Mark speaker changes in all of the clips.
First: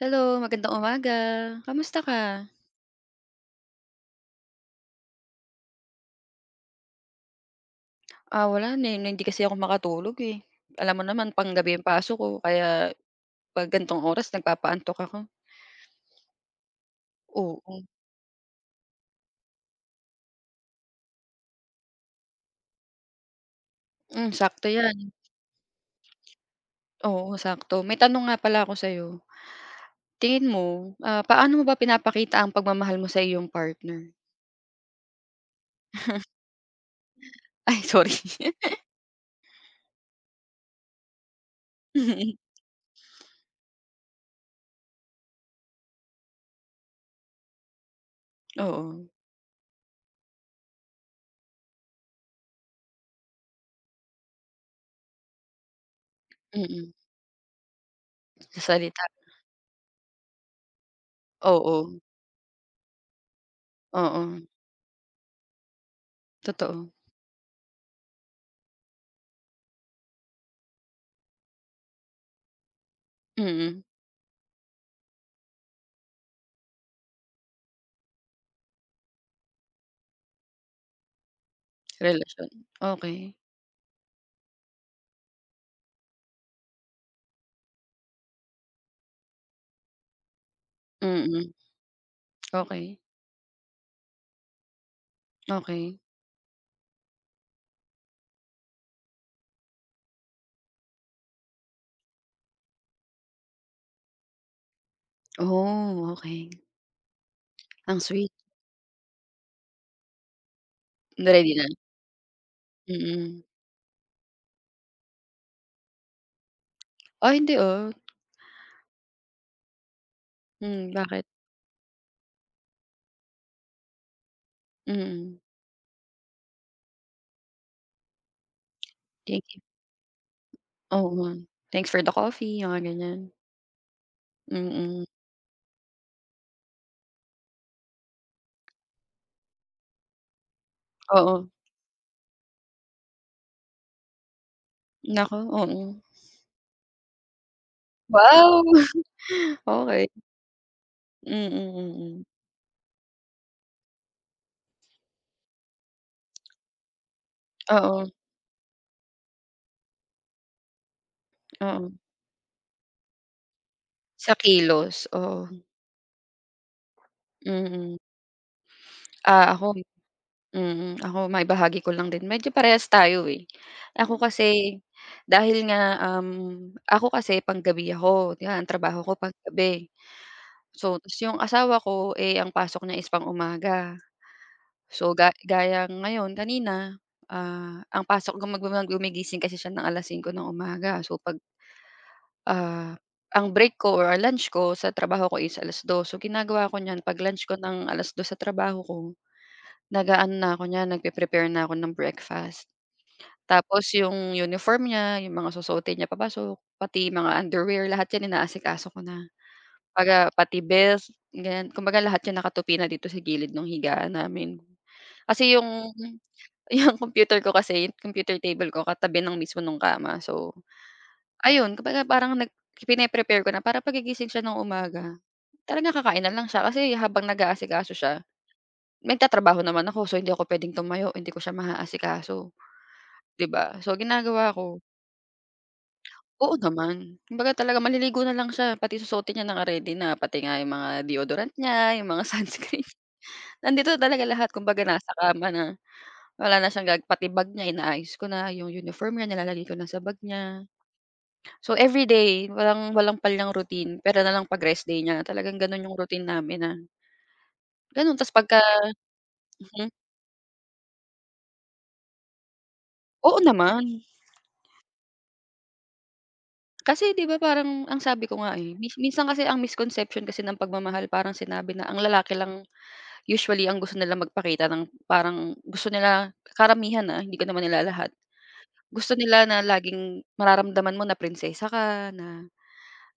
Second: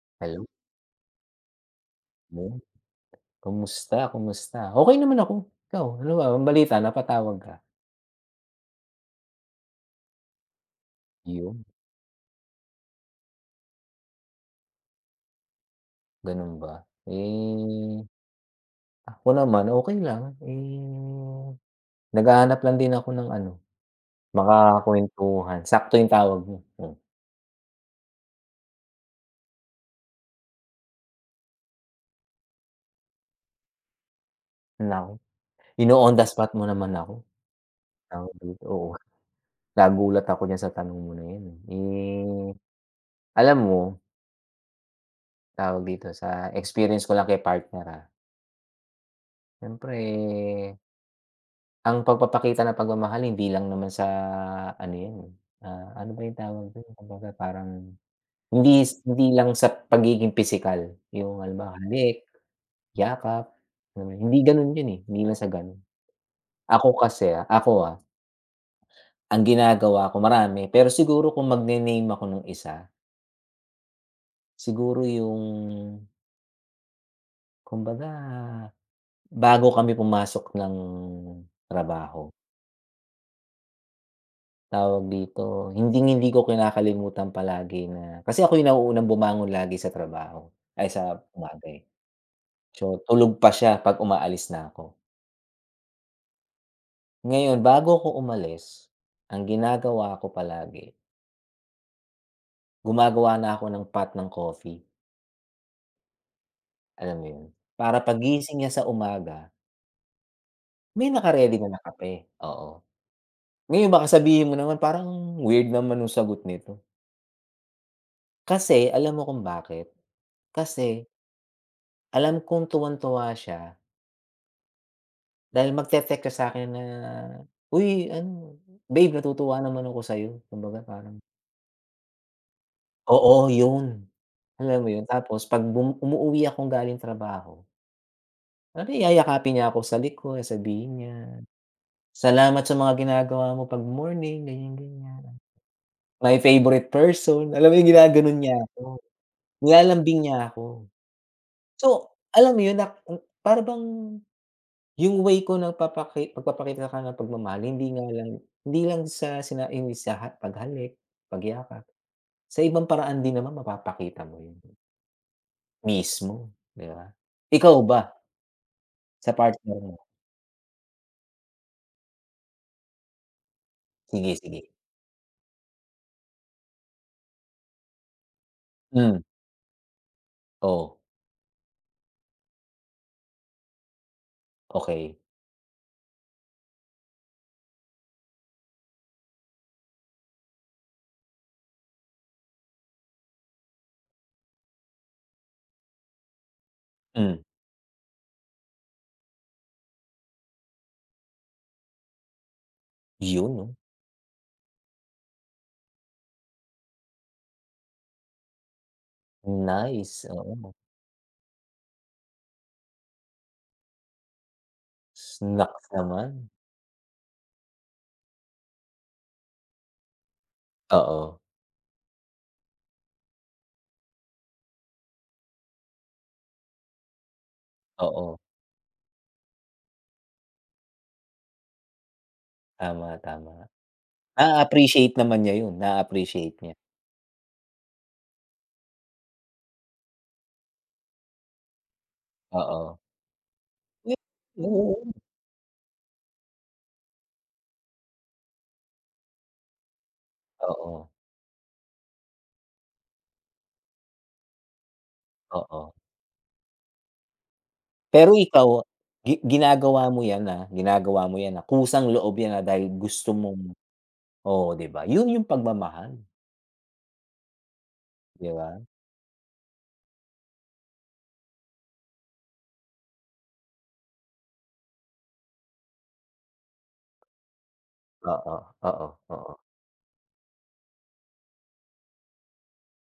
Speaker 1: Hello,
Speaker 2: Hello.
Speaker 1: magandang umaga. Kamusta
Speaker 2: No
Speaker 1: ka?
Speaker 2: yun. Kumusta, kumusta? Okey naman ako, ikaw ano ba, anong balita napatawag ka?
Speaker 1: Ah, wala na hindi kasi ako makatulog, eh, alam mo naman
Speaker 2: Iyun.
Speaker 1: panggabi ang pasok ko kaya 'pag gantong oras nagpapaantok ako.
Speaker 2: Ganun ba?
Speaker 1: Oo.
Speaker 2: Eh, ah, ako naman okey lang, eh, naghahanap lang din ako ng ano,
Speaker 1: Hmm, sakto yan.
Speaker 2: makakuwentuhan, sakto yung tawag mo, mm.
Speaker 1: Oo, sakto may tanong nga pala ako sa'yo, tingin mo, ah, paano mo ba pinapakita ang pagmamahal mo sa iyong partner?
Speaker 2: Naku, ino-on the spot mo naman ako.
Speaker 1: Ay sorry.
Speaker 2: Tawag dito, oo nagulat ako diyan sa tanong mo na yan, eh.
Speaker 1: Mhm.
Speaker 2: Eh, alam mo Tawag dito sa experience ko lang kay partner, ah.
Speaker 1: Oo.
Speaker 2: Siyempre Ang pagpapakita ng pagmamahal hindi lang naman sa ano yan, eh, ah, ano ba yung tawag dun?
Speaker 1: Mm.
Speaker 2: Kumbaga parang
Speaker 1: Sa
Speaker 2: hindis
Speaker 1: salita.
Speaker 2: hindi lang sa pagiging pisikal, yung halimbawa
Speaker 1: Oo.
Speaker 2: halik, yakap, hmm,
Speaker 1: Oo.
Speaker 2: hindi ganun yun, eh, hindi lang sa ganun.
Speaker 1: Totoo
Speaker 2: Ako kasi, ako ah Ang ginagawa ko marami pero siguro kung magne-name ako ng isa
Speaker 1: Mm.
Speaker 2: Siguro yung kumbaga, bago kami pumasok ng trabaho.
Speaker 1: Relasyon, okey.
Speaker 2: Tawag dito, hinding-hindi ko kinakalimutan palagi na kasi ako 'yung nauunang bumangon lagi sa trabaho. Ay, sa
Speaker 1: Mm,
Speaker 2: bagay.
Speaker 1: okey.
Speaker 2: So, tulog pa siya, 'pag umaalis na 'ko.
Speaker 1: Okey.
Speaker 2: Ngayon, bago 'ko umalis, ang ginagawa ko palagi gumagawa na ako ng pot ng coffee.
Speaker 1: Oh, okey.
Speaker 2: Alam mo 'yon,
Speaker 1: Ang
Speaker 2: para
Speaker 1: sweet.
Speaker 2: paggising niya sa umaga may
Speaker 1: Na-ready
Speaker 2: naka-ready
Speaker 1: na.
Speaker 2: na na kape, oo.
Speaker 1: Mm.
Speaker 2: Ngayon, baka sabihin mo naman, "Parang weird naman no'ng sagot nito".
Speaker 1: Ah, hindi, ah.
Speaker 2: Kasi, alam mo kung bakit?
Speaker 1: Hmm,
Speaker 2: Kasi
Speaker 1: bakit?
Speaker 2: alam kong tuwang-tuwa siya
Speaker 1: Mm.
Speaker 2: dahil magte-text ka sakin na, "Uy, ano, babe,
Speaker 1: Thank
Speaker 2: natutuwa
Speaker 1: you.
Speaker 2: naman ako sa'yo." Kumbaga parang
Speaker 1: Oo. Thanks for the coffee. 'Yong mga ganyan.
Speaker 2: Oo, 'yon. Alam mo
Speaker 1: Mm.
Speaker 2: 'yon, tapos 'pag bum umuuwi akong galing trabaho Ano yayakapin niya ako sa likod sabihin niya.
Speaker 1: Oo.
Speaker 2: "Salamat sa mga ginagawa mo 'pag morning ganiyan, ganiyan.
Speaker 1: Naku, mm.
Speaker 2: My favorite person." Alam mo 'yung ginaganon niya
Speaker 1: Wow!
Speaker 2: ako,
Speaker 1: Okey.
Speaker 2: nilalambing niya ako.
Speaker 1: Mm,
Speaker 2: So
Speaker 1: mm.
Speaker 2: alam mo 'yun, na hmm, para bang 'yung way 'ko 'no, na papaki pagpapakita ng kaniyang pagmamahal hindi nga
Speaker 1: Oo.
Speaker 2: lang hindi lang sa sina 'yung sa paghalik, pagyakap.
Speaker 1: Oo.
Speaker 2: Sa ibang paraan din naman mapapakita
Speaker 1: Sa
Speaker 2: mo 'yun.
Speaker 1: kilos, oo.
Speaker 2: Mismo, 'di ba? Ikaw
Speaker 1: Mm.
Speaker 2: ba sa
Speaker 1: Ah,
Speaker 2: partner
Speaker 1: ako
Speaker 2: mo?
Speaker 1: mm. Ako, maibahagi ko lang din, medyo parehas tayo, eh. Ako
Speaker 2: Sige, sige.
Speaker 1: kasi, dahil nga, um, ako kasi panggabi ako, 'yan trabaho ko
Speaker 2: Hmm.
Speaker 1: panggabi, so
Speaker 2: Oo.
Speaker 1: tas 'yung asawa ko, eh, ang pasok niya is pang umaga. So
Speaker 2: Okey.
Speaker 1: ga gaya ngayon kanina, ah, ang pasok guma gumigising kasi siya ng 5:00 ng umaga, so pag ah, ang break ko or, ah, lunch ko sa trabaho ko is 2:00, so ginagawa ko niyan, 'pag
Speaker 2: Hmm.
Speaker 1: lunch ko, ng 2:00 sa trabaho ko, nag-aano na ako niyan, nagpre-prepare na ako ng breakfast.
Speaker 2: 'Yun 'no.
Speaker 1: Tapos 'yong uniform niya, 'yong mga susuotin niya papasok, pati mga underwear lahat 'yan inaasikaso ko na.
Speaker 2: Nice,
Speaker 1: Baga pati
Speaker 2: oo.
Speaker 1: belt ganiyan, kumbaga lahat 'yan nakatupi na dito sa gilid nung higaan namin. Kasi
Speaker 2: Naks
Speaker 1: 'yong
Speaker 2: naman.
Speaker 1: 'yong computer ko kasi, 'yong kompyuter table ko katabi ng mismo no'ng kama, so,
Speaker 2: Oo.
Speaker 1: ayun kumbaga parang nag pine-prepare ko na para paggigising siya ng umaga, talaga kakain na lang siya. Kasi habang nag-aasikaso siya,
Speaker 2: Oo.
Speaker 1: nagtatrabaho naman ako, so hindi ako puwedeng tumayo, hindi ko siya maaasikaso,
Speaker 2: Tama,
Speaker 1: 'di
Speaker 2: tama.
Speaker 1: ba, so ginagawa ko
Speaker 2: Naa-appreciate naman niya 'yun,
Speaker 1: Oo
Speaker 2: naa-appreciate niya.
Speaker 1: naman, kumbaga talaga maliligo na lang siya, pati susuotin niya naka-ready na, pati nga 'yung mga deodorant niya, 'yung mga sunscreen
Speaker 2: Oo.
Speaker 1: nandito
Speaker 2: Ngep
Speaker 1: talaga lahat, kumbaga nasa
Speaker 2: [unintelligible]
Speaker 1: kama na, wala na siyang ga pati bag niya inaayos ko na, 'yung uniform niya nilalagay ko na sa bag niya.
Speaker 2: Oo.
Speaker 1: So everyday, walang walang palyang niyang routine puwera na lang 'pag rest day niya, talagang gano'n
Speaker 2: Oo.
Speaker 1: 'yung routine namin na Gano'n tas
Speaker 2: Pero
Speaker 1: pagka
Speaker 2: ikaw gi
Speaker 1: Mhm.
Speaker 2: ginagawa mo 'yan, ah, ginagawa mo 'yan, ah, kusang loob 'yan, ah, dahil gusto
Speaker 1: Oo,
Speaker 2: mong
Speaker 1: naman.
Speaker 2: oo, 'di ba, 'yun 'yung pagmamahal.
Speaker 1: Kasi 'di ba, parang ang sabi ko
Speaker 2: Di
Speaker 1: nga, eh,
Speaker 2: ba?
Speaker 1: mis minsan kasi ang misconception kasi ng pagmamahal parang sinabi na, ang lalaki lang usually ang gusto nilang magpakita ng parang gusto nila karamihan, ah, hindi ko naman nilalahat.
Speaker 2: Oo, oo,
Speaker 1: Gusto nila
Speaker 2: oo.
Speaker 1: na laging mararamdaman mo na prinsesa ka, na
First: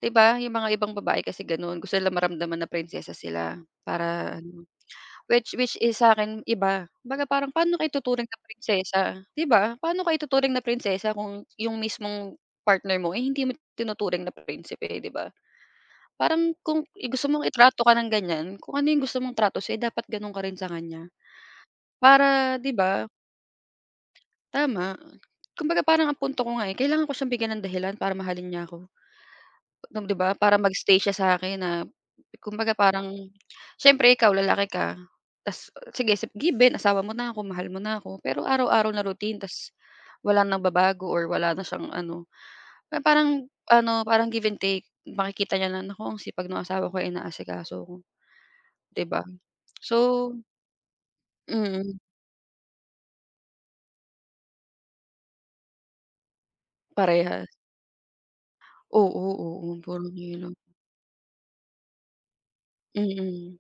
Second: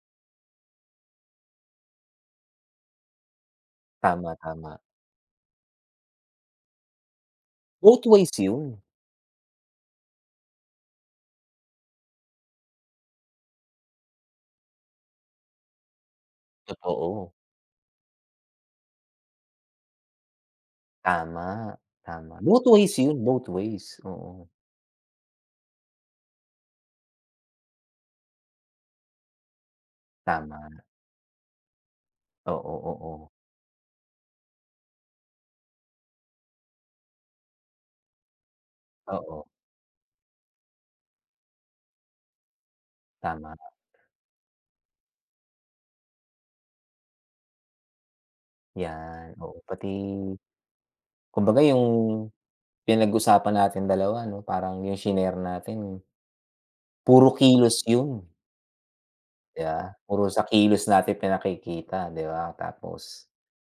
Speaker 1: 'di ba, 'yong mga ibang babae kasi gano'n, gusto nilang maramdaman na prinsesa sila
Speaker 2: Tama,
Speaker 1: para ano,
Speaker 2: tama.
Speaker 1: which, which is sa akin iba, 'baga parang paano ka
Speaker 2: Both ways
Speaker 1: ituturing na
Speaker 2: 'yun.
Speaker 1: prinsesa, 'di ba? Paano ka ituturing na prinsesa kung 'yung mismong partner mo, eh, hindi mo itinuturing na prinsipe, 'di ba? Parang kung i-gusto
Speaker 2: Totoo.
Speaker 1: mong itrato ka ng ganiyan, kung ano 'yung gusto mong trato sa'yo dapat gano'n ka rin sa kaniya,
Speaker 2: Tama, tama,
Speaker 1: para
Speaker 2: both
Speaker 1: di
Speaker 2: ways
Speaker 1: ba?
Speaker 2: 'yun, both ways, oo.
Speaker 1: Tama, kumbaga parang ang punto ko nga, eh, kailangan ko siyang bigyan ng dahilan para mahalin niya ako. Nung di ba, para
Speaker 2: Tama.
Speaker 1: mag-stay siya sa akin na kumbaga
Speaker 2: Oo,
Speaker 1: parang
Speaker 2: oo.
Speaker 1: siyempre ikaw lalaki ka, tas sige, given asawa mo na ako, mahal mo na ako, pero araw-araw na routine
Speaker 2: Oo.
Speaker 1: tas walang nagbabago or wala na siyang ano na parang
Speaker 2: Tama, nga.
Speaker 1: ano, parang give and take makikita niya na, "naku ang sipag nung asawa ko inaasikaso ako," di ba?
Speaker 2: 'Yan, oo, pati
Speaker 1: So.
Speaker 2: kumbaga 'yung
Speaker 1: Mm.
Speaker 2: pinag-usapan nating dalawa ano, parang 'yung shinare natin puro
Speaker 1: Parehas.
Speaker 2: kilos 'yun.
Speaker 1: Oo, oo,
Speaker 2: Yeah,
Speaker 1: parang
Speaker 2: puro sa
Speaker 1: hirap.
Speaker 2: kilos natin pinakikita, di ba? Tapos,
Speaker 1: Mm.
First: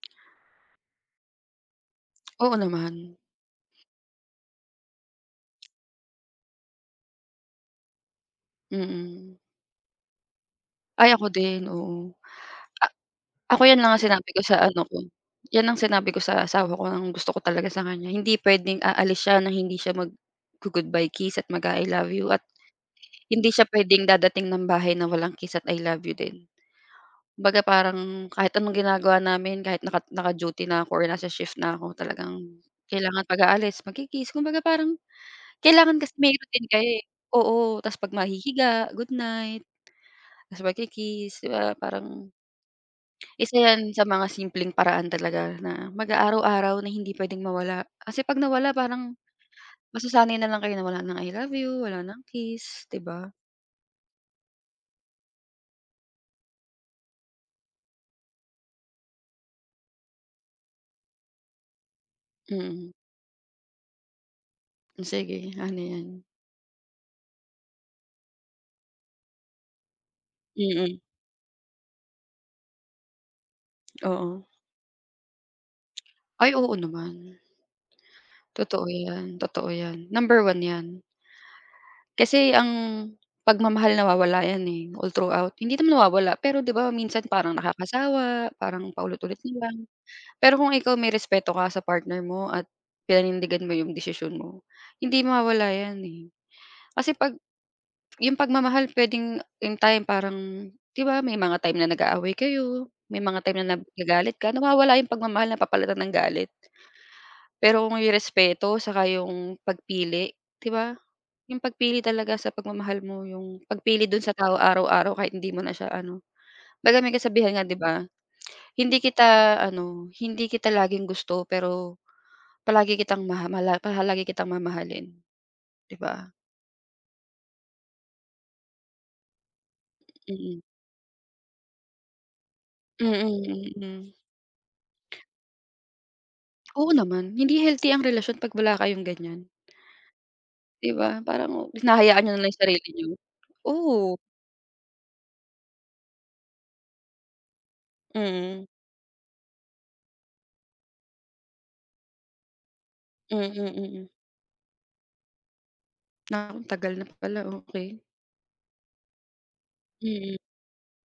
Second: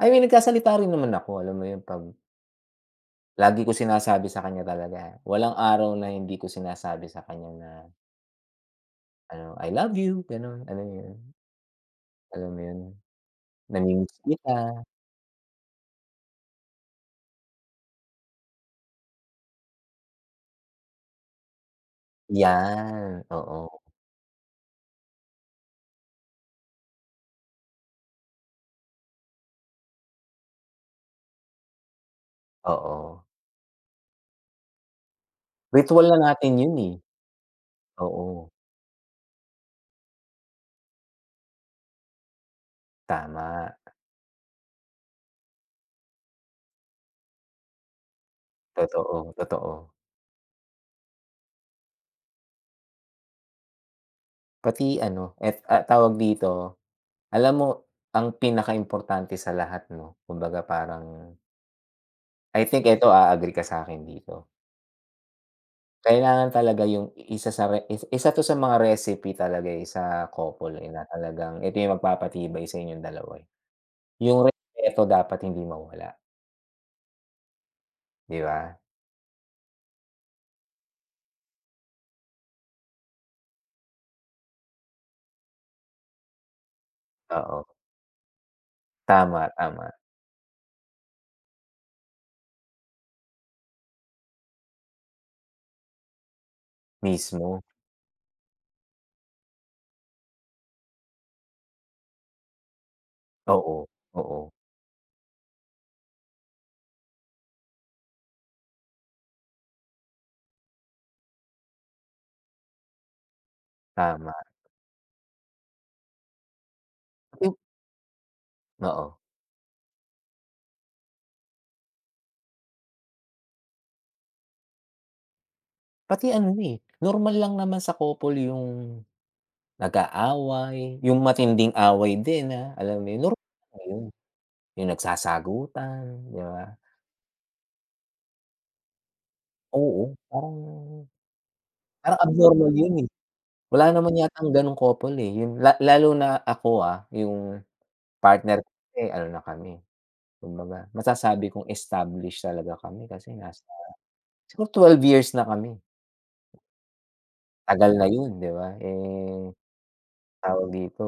Speaker 2: I mean, nagsasalita rin naman ako. Alam mo 'yun, pag
Speaker 1: Oo, naman.
Speaker 2: Lagi ko sinasabi sa kaniya talaga, walang araw na hindi ko sinasabi sa kaniya na
Speaker 1: Mm.
Speaker 2: ano "I love you," gano'n, alam mo
Speaker 1: Ay
Speaker 2: 'yun?
Speaker 1: ako din, oo.
Speaker 2: Alam mo 'yun,
Speaker 1: A ako, 'yan lang ang
Speaker 2: "Nami-miss
Speaker 1: sinabi ko
Speaker 2: kita."
Speaker 1: sa ano ko, 'yan ang sinabi ko sa asawa ko, nang gusto ko talaga sa kaniya, hindi puwedeng aalis siya na hindi siya maggo-goodbye kiss at mag-a-I love you at
Speaker 2: 'Yan,
Speaker 1: hindi siya
Speaker 2: oo.
Speaker 1: puwedeng dadating ng bahay na walang kiss at I love you din. Kumbaga parang kahit anong ginagawa namin kahit naka naka-duty na ako nasa shift na ako, talagang
Speaker 2: Oo.
Speaker 1: kailangan pag-aalis magki-kiss kumbaga parang kailangan
Speaker 2: Ritual
Speaker 1: kasi
Speaker 2: na
Speaker 1: may
Speaker 2: natin
Speaker 1: routine
Speaker 2: 'yun,
Speaker 1: kayo,
Speaker 2: eh.
Speaker 1: eh. Oo, tas 'pag
Speaker 2: Oo.
Speaker 1: mahihiga, goodnight, tas magki-kiss di ba parang Isa
Speaker 2: Tama.
Speaker 1: 'yan sa mga simpleng paraan talaga na mag-a araw-araw na hindi puwedeng mawala kasi 'pag nawala, parang
Speaker 2: Totoo, totoo.
Speaker 1: masasanay na lang kayo na wala ng I love you wala ng kiss, di ba?
Speaker 2: Pati ano, et ah, tawag dito, alam mo, ang pinakaimportante sa lahat ano, kumbaga parang I think
Speaker 1: Mm.
Speaker 2: eto, a-agree ka sa'kin dito.
Speaker 1: Oh, sige ano 'yan?
Speaker 2: Kailangan talaga 'yung isa sa re is isa 'to sa mga recipe talaga, eh, sa couple, eh,
Speaker 1: Mm.
Speaker 2: na talagang ito 'yung magpapatibay sa inyong dalawa, eh,
Speaker 1: Oo.
Speaker 2: 'yung respeto dapat hindi mawala.
Speaker 1: Ay, oo, naman.
Speaker 2: Di ba?
Speaker 1: Totoo 'yan, totoo 'yan, number 1 'yan. Kasi ang pagmamahal nawawala 'yan, eh, all throughout, hindi naman nawawala, pero 'di ba, minsan parang
Speaker 2: Oo.
Speaker 1: nakakasawa, parang paulit-ulit
Speaker 2: Tama,
Speaker 1: na lang.
Speaker 2: tama.
Speaker 1: Pero kung ikaw may respeto ka sa partner mo at pinanindigan mo 'yong desisyon mo, hindi mawawala 'yan, eh, kasi 'pag
Speaker 2: Mismo.
Speaker 1: 'yung pagmamahal puwedeng 'yung time, parang 'di ba, may mga time na nag-aaway kayo, may mga time na nag
Speaker 2: Oo,
Speaker 1: nagalit
Speaker 2: oo.
Speaker 1: ka, nawawala 'yung pagmamahal, napapalitan ng galit. Pero may respeto, saka 'yung pagpili, di ba, 'yung pagpili talaga sa pagmamahal mo, 'yung pagpili do'n sa
Speaker 2: Tama.
Speaker 1: tao araw-araw kahit hindi mo na siya ano kumbaga may kasabihan
Speaker 2: Ip
Speaker 1: nga, 'di ba, "Hindi
Speaker 2: Oo.
Speaker 1: kita ano, hindi kita laging gusto, pero palagi kitang maha mala paha lagi kitang mamahalin," 'di
Speaker 2: Pati
Speaker 1: ba?
Speaker 2: ano, eh, normal lang naman sa couple 'yung
Speaker 1: Mm.
Speaker 2: nag-aaway, 'yung matinding away din, ah, alam mo 'yun,
Speaker 1: Mm,
Speaker 2: normal 'yun,
Speaker 1: mm.
Speaker 2: 'yung nagsasagutan, di ba?
Speaker 1: Oo, naman. Hindi healthy ang relasyon 'pag wala kayong ganiyan.
Speaker 2: Oo, parang
Speaker 1: Di ba, parang
Speaker 2: parang
Speaker 1: hinahayaan niyo na lang 'yung
Speaker 2: abnormal
Speaker 1: sarili
Speaker 2: 'yun, eh,
Speaker 1: niyo,
Speaker 2: wala naman
Speaker 1: oo.
Speaker 2: yatang gano'ng couple, eh,' yung la lalo na ako, ah, 'yung partner
Speaker 1: Mm.
Speaker 2: ko, eh, ano na kami, kumbaga, masasabi kong established talaga kami, kasi
Speaker 1: Mm,
Speaker 2: nasa
Speaker 1: mm.
Speaker 2: siguro 12 years na kami.
Speaker 1: Na ang tagal na pala,
Speaker 2: Tagal
Speaker 1: okey.
Speaker 2: na 'yun di ba, eh,
Speaker 1: Mm.
Speaker 2: tawag dito,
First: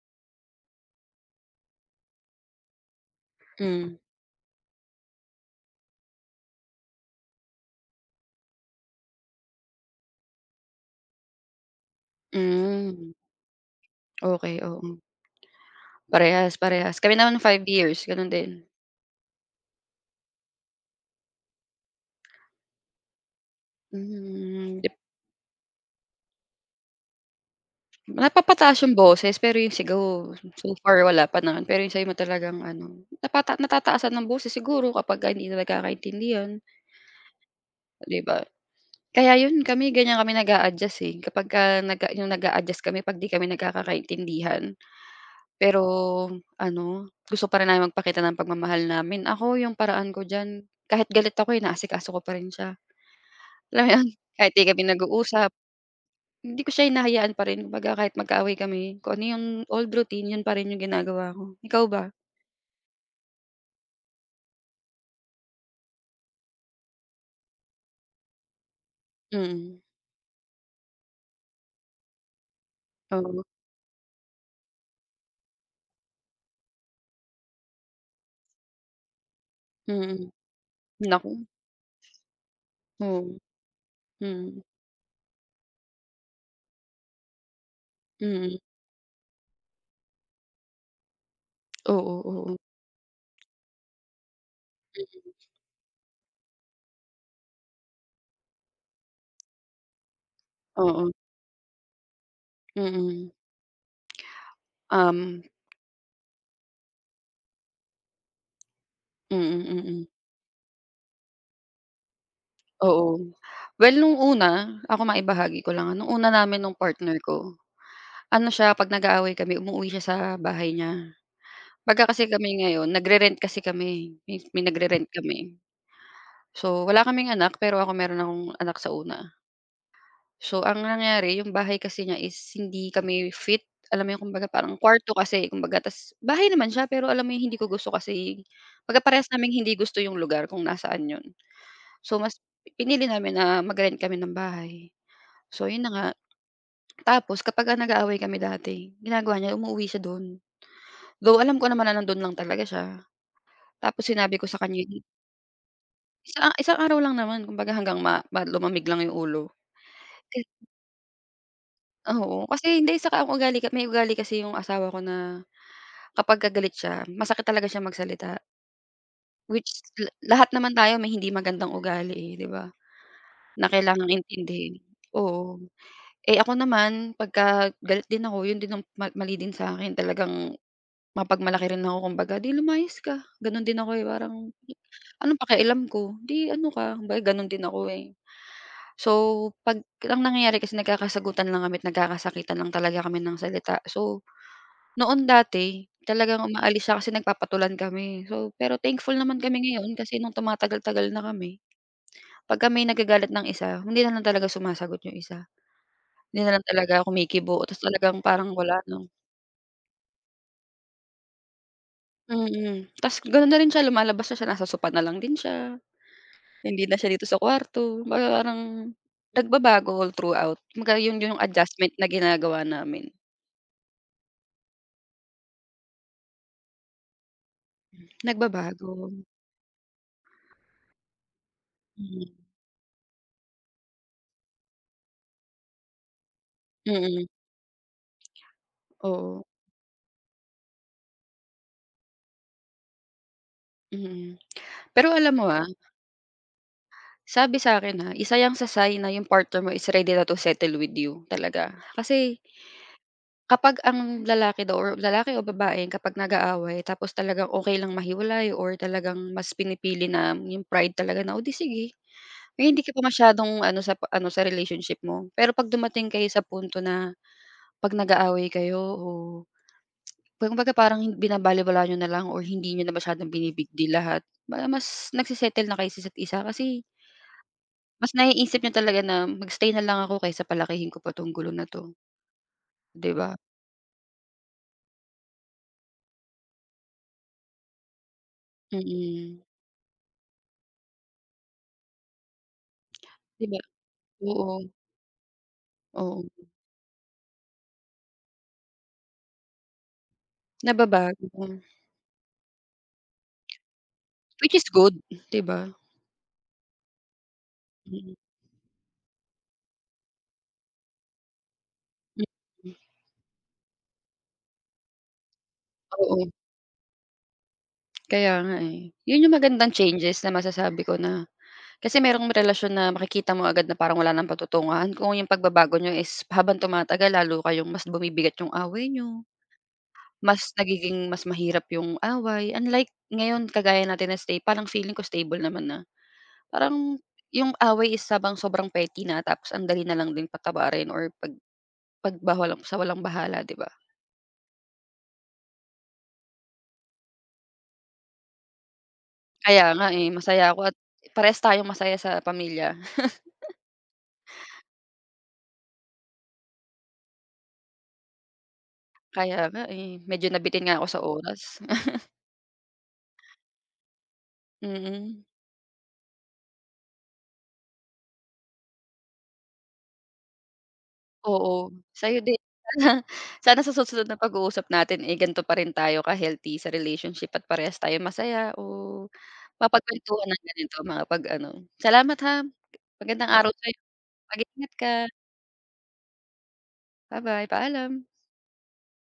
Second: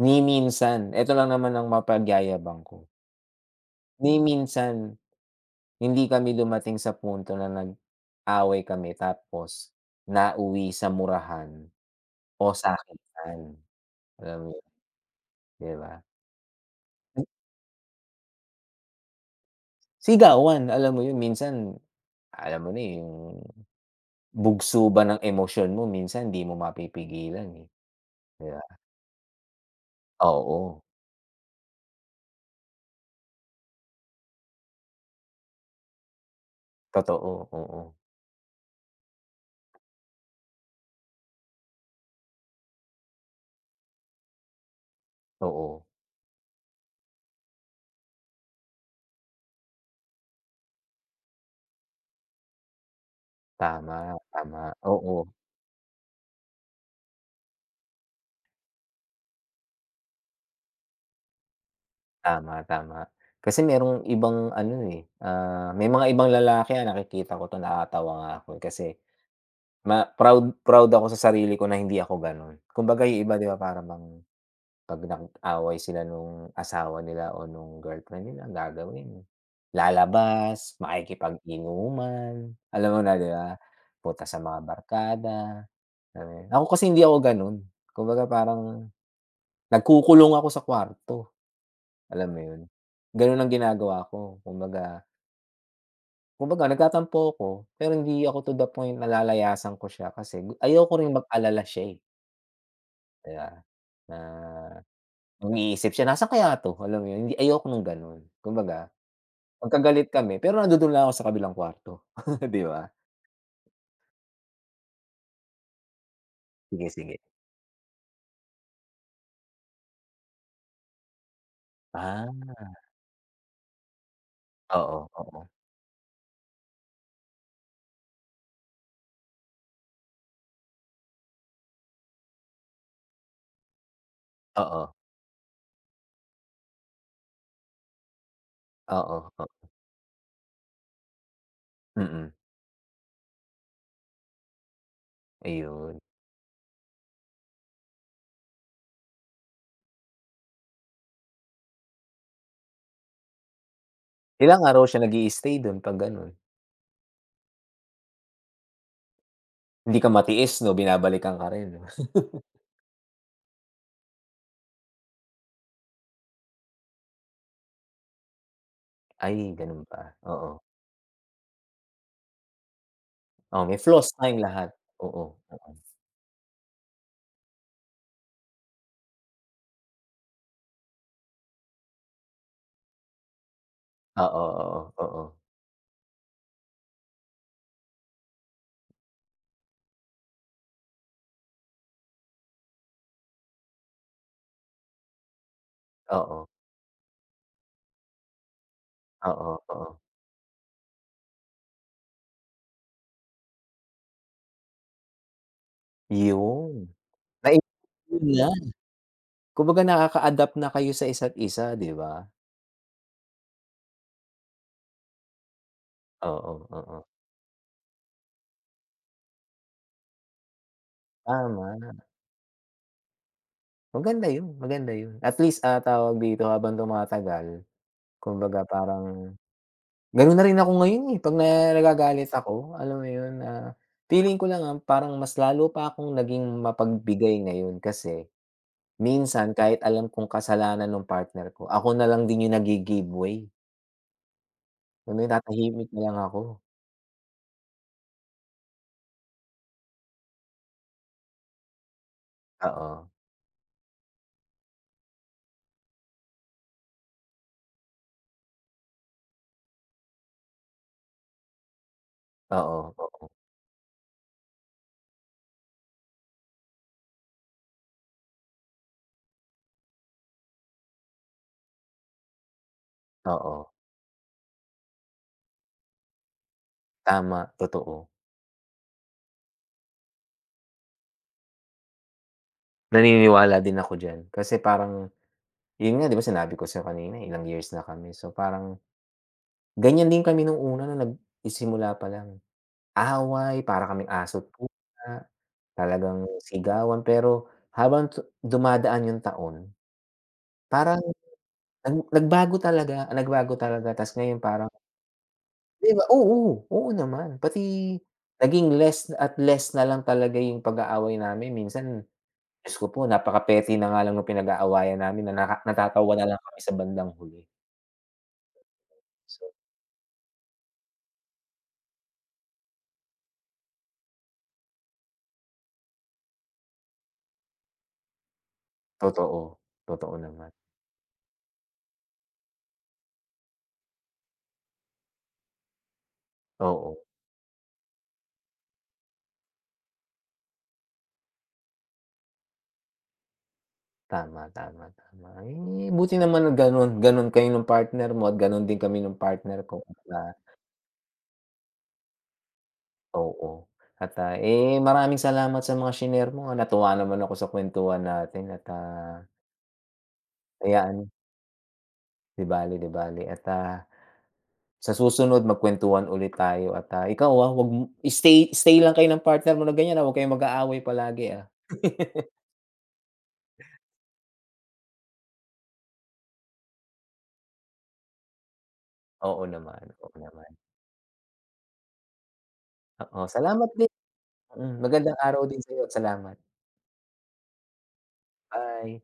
Speaker 2: ni minsan, eto lang naman ang mapagyayabang ko.
Speaker 1: Hmm.
Speaker 2: Ni minsan, hindi kami dumating sa punto na nag-away kami, tapos nauwi sa murahan o
Speaker 1: Hmm.
Speaker 2: sakitan, alam mo
Speaker 1: Okey,
Speaker 2: 'yun,
Speaker 1: oo.
Speaker 2: 'di ba.
Speaker 1: Parehas, parehas, kami naman 5 years ganon din.
Speaker 2: Sigawan, alam mo 'yun. Minsan, alam mo na, eh, 'yung
Speaker 1: Hmm,
Speaker 2: bugso
Speaker 1: dep
Speaker 2: ba ng emosyon mo minsan di mo mapipigilan, eh, 'di ba?
Speaker 1: Napapataas 'yong boses pero yung sigaw, so
Speaker 2: Oo.
Speaker 1: far wala pa naman pero yung sa'yo ma talagang ano, napata natataasan ang boses siguro kapag hindi na nagkakaintindihan.
Speaker 2: Totoo, oo.
Speaker 1: Di ba? Kaya 'yon, kami ganyan kami nag-a-adjust, eh, kapag ka nag 'yong nag-a-adjust kami 'pag 'di kami nagkakaintindihan, pero
Speaker 2: Oo.
Speaker 1: ano gusto pa rin namin magpakita ng pagmamahal namin. Ako 'yong paraan ko diyan, kahit galit ako inaasikaso ko pa rin siya, alam mo 'yon
Speaker 2: Tama,
Speaker 1: kahit di
Speaker 2: tama,
Speaker 1: kami
Speaker 2: oo.
Speaker 1: nag-uusap, hindi ko siya hinahayaan pa rin, kumbaga kahit magkaaway kami, kung ano yung old routine 'yun pa rin 'yung ginagawa ko. Ikaw ba?
Speaker 2: Tama, tama. Kasi merong ibang ano, eh, ah, may mga ibang lalaki, ah, nakikita ko 'to nakakatawa nga ako kasi,
Speaker 1: Mm.
Speaker 2: ma proud proud ako sa sarili ko na hindi ako ganun. Kumbaga 'yung iba
Speaker 1: Oo.
Speaker 2: 'di ba para bang, 'pag nag-away sila nung asawa nila o nung girlfriend nila, gagawin
Speaker 1: Mm,
Speaker 2: lalabas,
Speaker 1: naku.
Speaker 2: makikipag-inuman, alam mo na
Speaker 1: Oh,
Speaker 2: 'di ba, punta sa mga
Speaker 1: mm.
Speaker 2: barkada. [unintelligible] Ako kasi hindi ako ganon, kumbaga
Speaker 1: Mm.
Speaker 2: parang, nagkukulong ako sa kwarto,
Speaker 1: Oo,
Speaker 2: alam mo
Speaker 1: oo.
Speaker 2: 'yun, ganun ang ginagawa ko kumbaga
Speaker 1: Mm.
Speaker 2: Kumbaga, nagtatampo ako, pero hindi ako to the point na lalayasan ko siya, kasi gu ayoko rin
Speaker 1: Mm.
Speaker 2: mag-alala siya, eh.
Speaker 1: Mm.
Speaker 2: Kaya na
Speaker 1: Um.
Speaker 2: mag-iisip siya, "Nasaan kaya 'to?" Alam mo 'yun, hindi ayoko nung ganun. Kumbaga,
Speaker 1: Mm, mm.
Speaker 2: magkagalit kami, pero nandudoon lang ako sa kabilang kuwarto, di ba?
Speaker 1: Oo, well no'ng una, ako, maibahagi ko lang. No'ng una namin no'ng
Speaker 2: Sige,
Speaker 1: partner
Speaker 2: sige.
Speaker 1: ko, ano siya, 'pag nag-aaway kami, umuuwi siya sa bahay niya. Baga kasi
Speaker 2: Ah.
Speaker 1: kami ngayon, nagre-rent kasi kami, eh. May nagre-rent
Speaker 2: Oo, oo.
Speaker 1: kami. So, wala kaming anak, pero ako meron akong anak sa una. So, ang nangyari, yung bahay kasi niya is hindi kami fit. Alam mo yung, kumbaga, parang
Speaker 2: Oo.
Speaker 1: kuwarto kasi, kumbaga, ta's bahay naman siya, pero alam mo yung hindi ko gusto kasi baga
Speaker 2: Oo,
Speaker 1: parehas naming
Speaker 2: oo.
Speaker 1: hindi gusto yung lugar kung nasaan 'yon. So,
Speaker 2: Mm.
Speaker 1: mas pinili namin na mag-rent kami ng bahay. So, 'yon na
Speaker 2: Ayun.
Speaker 1: nga. Tapos kapag, ah, nag-aaway kami dati, ginagawa niya umuuwi siya do'n. Though, alam ko naman nando'n lang talaga siya. Tapos sinabi ko sa
Speaker 2: Ilang
Speaker 1: kanya,
Speaker 2: araw siya
Speaker 1: yi
Speaker 2: nag-i-stay dun 'pag gano'n?
Speaker 1: Isa isang araw lang naman. Kumbaga, hanggang ma ba lumamig lang yung ulo.
Speaker 2: Hindi ka
Speaker 1: Ka
Speaker 2: matiis, 'no? Binabalikan ka rin, 'no?
Speaker 1: Oo. Kasi hindi, saka ang ugali may ugali kasi yung asawa ko na kapagka galit siya, masakit talaga siyang magsalita.
Speaker 2: Ay,
Speaker 1: Which
Speaker 2: ganun
Speaker 1: la
Speaker 2: ba,
Speaker 1: lahat
Speaker 2: oo.
Speaker 1: naman tayo may hindi magandang ugali eh, 'di ba,
Speaker 2: Oh,
Speaker 1: na
Speaker 2: may flaws
Speaker 1: kailangang
Speaker 2: tayong lahat,
Speaker 1: intindihin,
Speaker 2: oo,
Speaker 1: oo.
Speaker 2: gano'n.
Speaker 1: Eh, ako naman pagka galit din ako, yun din ang ma mali din sa akin, talagang mapagmalaki rin ako, kumbaga, "'Di lumayas ka," Gano'n din ako eh,
Speaker 2: Oo,
Speaker 1: parang
Speaker 2: oo, oo.
Speaker 1: anong pakialam ko, 'di ano ka, kumbaga ganun din ako eh. So, 'pag ang nangyayari kasi nagkakasagutan lang kami't nagkakasakitan lang talaga kami ng salita. So, noon dati talagang
Speaker 2: Oo.
Speaker 1: umaalis siya kasi nagpapatulan kami. So, pero thankful naman
Speaker 2: Oo,
Speaker 1: kami ngayon
Speaker 2: oo.
Speaker 1: kasi nung tumatagal-tagal na kami pagka may nagagalit ng isa hindi nalang talaga sumasagot yung isa. Hindi nalang
Speaker 2: Yun,
Speaker 1: talaga
Speaker 2: nai
Speaker 1: kumikibo ta's talagang
Speaker 2: yun lang.
Speaker 1: parang wala, 'no?
Speaker 2: Kumbaga nakaka-adapt na kayo sa isa't isa, 'di ba?
Speaker 1: Mm, ta's ganun na rin siya, lumalabas na siya, nasa sofa nalang din siya,
Speaker 2: Oo,
Speaker 1: hindi na
Speaker 2: oo.
Speaker 1: siya dito sa kuwarto. Kumbaga parang nagbabago all throughout. Kumbaga yun yung
Speaker 2: Tama
Speaker 1: adjustment
Speaker 2: nama
Speaker 1: na ginagawa namin.
Speaker 2: Maganda yun, maganda yun, at least, ah, tawag dito, habang tumatagal
Speaker 1: Hmm.
Speaker 2: kumbaga
Speaker 1: Nagbabago.
Speaker 2: parang ganun na rin ako ngayon eh, 'pag na
Speaker 1: Mm.
Speaker 2: nagagalit ako, alam mo yun, ah, feeling ko lang, ah, parang mas lalo pa akong naging
Speaker 1: Mm.
Speaker 2: mapagbigay ngayon kasi
Speaker 1: Oo.
Speaker 2: minsan kahit alam kong kasalanan nung partner ko, ako nalang din yung naggi-give way.
Speaker 1: Mm. Pero,
Speaker 2: Mamaya,
Speaker 1: alam mo, ah
Speaker 2: natahimik na lang ako.
Speaker 1: sabi sa'kin ha, isa 'yan sa sign na 'yung partner mo is ready na to settle with you, talaga. Kasi
Speaker 2: Oo.
Speaker 1: kapag ang lalaki daw, or lalaki o babae, kapag nag-aaway, tapos talagang okey lang mahiwalay or talagang mas pinipili na 'yung pride talaga na, "O, 'di sige" na hindi
Speaker 2: Oo,
Speaker 1: ka pa
Speaker 2: oo.
Speaker 1: masyadong ano, sa p ano sa relationship mo. Pero, 'pag dumating kayo sa punto na 'pag nag-aaway kayo o ba kumbaga, parang binabalewala niyo na lang or hindi niyo na masyadong
Speaker 2: Oo.
Speaker 1: bini-big deal lahat, parang mas nagse-settle na kayo sa isa't-isa. Kasi
Speaker 2: Tama, totoo.
Speaker 1: mas naiisip niyo talaga na mag-stay na lang ako kaysa palakihin ko pa 'tong gulo na 'to. 'Di ba?
Speaker 2: Naniniwala din ako diyan kasi parang, yun nga, 'di ba sinabi ko sa'yo kanina, ilang years na kami, so, parang
Speaker 1: Mm.
Speaker 2: ganyan din kami no'ng una nagsisimula pa lang.
Speaker 1: 'Di ba
Speaker 2: Away, para kaming aso't
Speaker 1: Oo.
Speaker 2: pusa, talagang
Speaker 1: Oo.
Speaker 2: sigawan pero, habang du dumadaan 'yung taon, parang
Speaker 1: Nababago mo.
Speaker 2: nag nagbago talaga, nagbago talaga. Ta's ngayon,
Speaker 1: Which is
Speaker 2: parang
Speaker 1: good, 'di ba?
Speaker 2: 'Di ba oo, oo naman. Pati,
Speaker 1: Mm.
Speaker 2: naging less at less na lang talaga 'yung pag-aaway namin. Minsan,
Speaker 1: M
Speaker 2: Diyos ko po, napaka-petty na nga lang no'ng pinag-aawayan namin na naka natatawa na
Speaker 1: Oo.
Speaker 2: lang kami sa bandang huli.
Speaker 1: Kaya nga, eh. 'Yon, 'yong
Speaker 2: So
Speaker 1: magandang changes na masasabi ko na. Kasi merong relasyon na makikita mo agad na parang wala nang patutunguhan. Kung 'yong pagbabago niyo is pa habang tumatagal lalo kayong mas bumibigat 'yong away niyo.
Speaker 2: Totoo. Totoo
Speaker 1: Mas
Speaker 2: naman.
Speaker 1: nagiging mas mahirap 'yong away unlike ngayon kagaya natin na stay parang feeling ko stable naman na. Parang
Speaker 2: Oo.
Speaker 1: 'yong away is habang sobrang petty na tapos andali na lang din patawarin or pag pagbahwalam sawalang-bahala, 'di ba?
Speaker 2: Tama, tama, tama. Ay, eh, buti naman ganon, ganon kayo 'nung partner mo at ganon din kami nung partner
Speaker 1: Kaya
Speaker 2: ko.
Speaker 1: nga, eh,
Speaker 2: Kumbaga
Speaker 1: masaya ako at parehas tayong masaya sa pamilya.
Speaker 2: Oo, at, ah, eh, maraming salamat sa mga shinare mo, natuwa naman ako sa kwentuhan natin at, ah
Speaker 1: Kaya nga, eh, medyo nabitin nga ako sa
Speaker 2: Ayan.
Speaker 1: oras.
Speaker 2: 'Di bale, 'di bale at, ah, sa
Speaker 1: Mm.
Speaker 2: susunod magkwentuhan ulit tayo at, ah, ikaw wa huwag mo stay, stay lang kayo ng partner mo na ganyan, ah. Huwag kayong mag-aaway palagi, ah.
Speaker 1: Oo, sa'yo din. Sana, sana sa susunod na pag-uusap natin, eh, ganto pa rin tayo ka-healthy sa relationship at parehas tayo masaya o
Speaker 2: Oo naman. Oo,
Speaker 1: mapagkwentuhan ng
Speaker 2: naman.
Speaker 1: ganito mga 'pag ano. Salamat, ham.
Speaker 2: Oo,
Speaker 1: Magandang araw
Speaker 2: salamat
Speaker 1: sa'yo
Speaker 2: din.
Speaker 1: mag-ingat
Speaker 2: Hmm,
Speaker 1: ka.
Speaker 2: magandang araw din sa'yo at salamat.
Speaker 1: Ba-bye, paalam.
Speaker 2: Bye.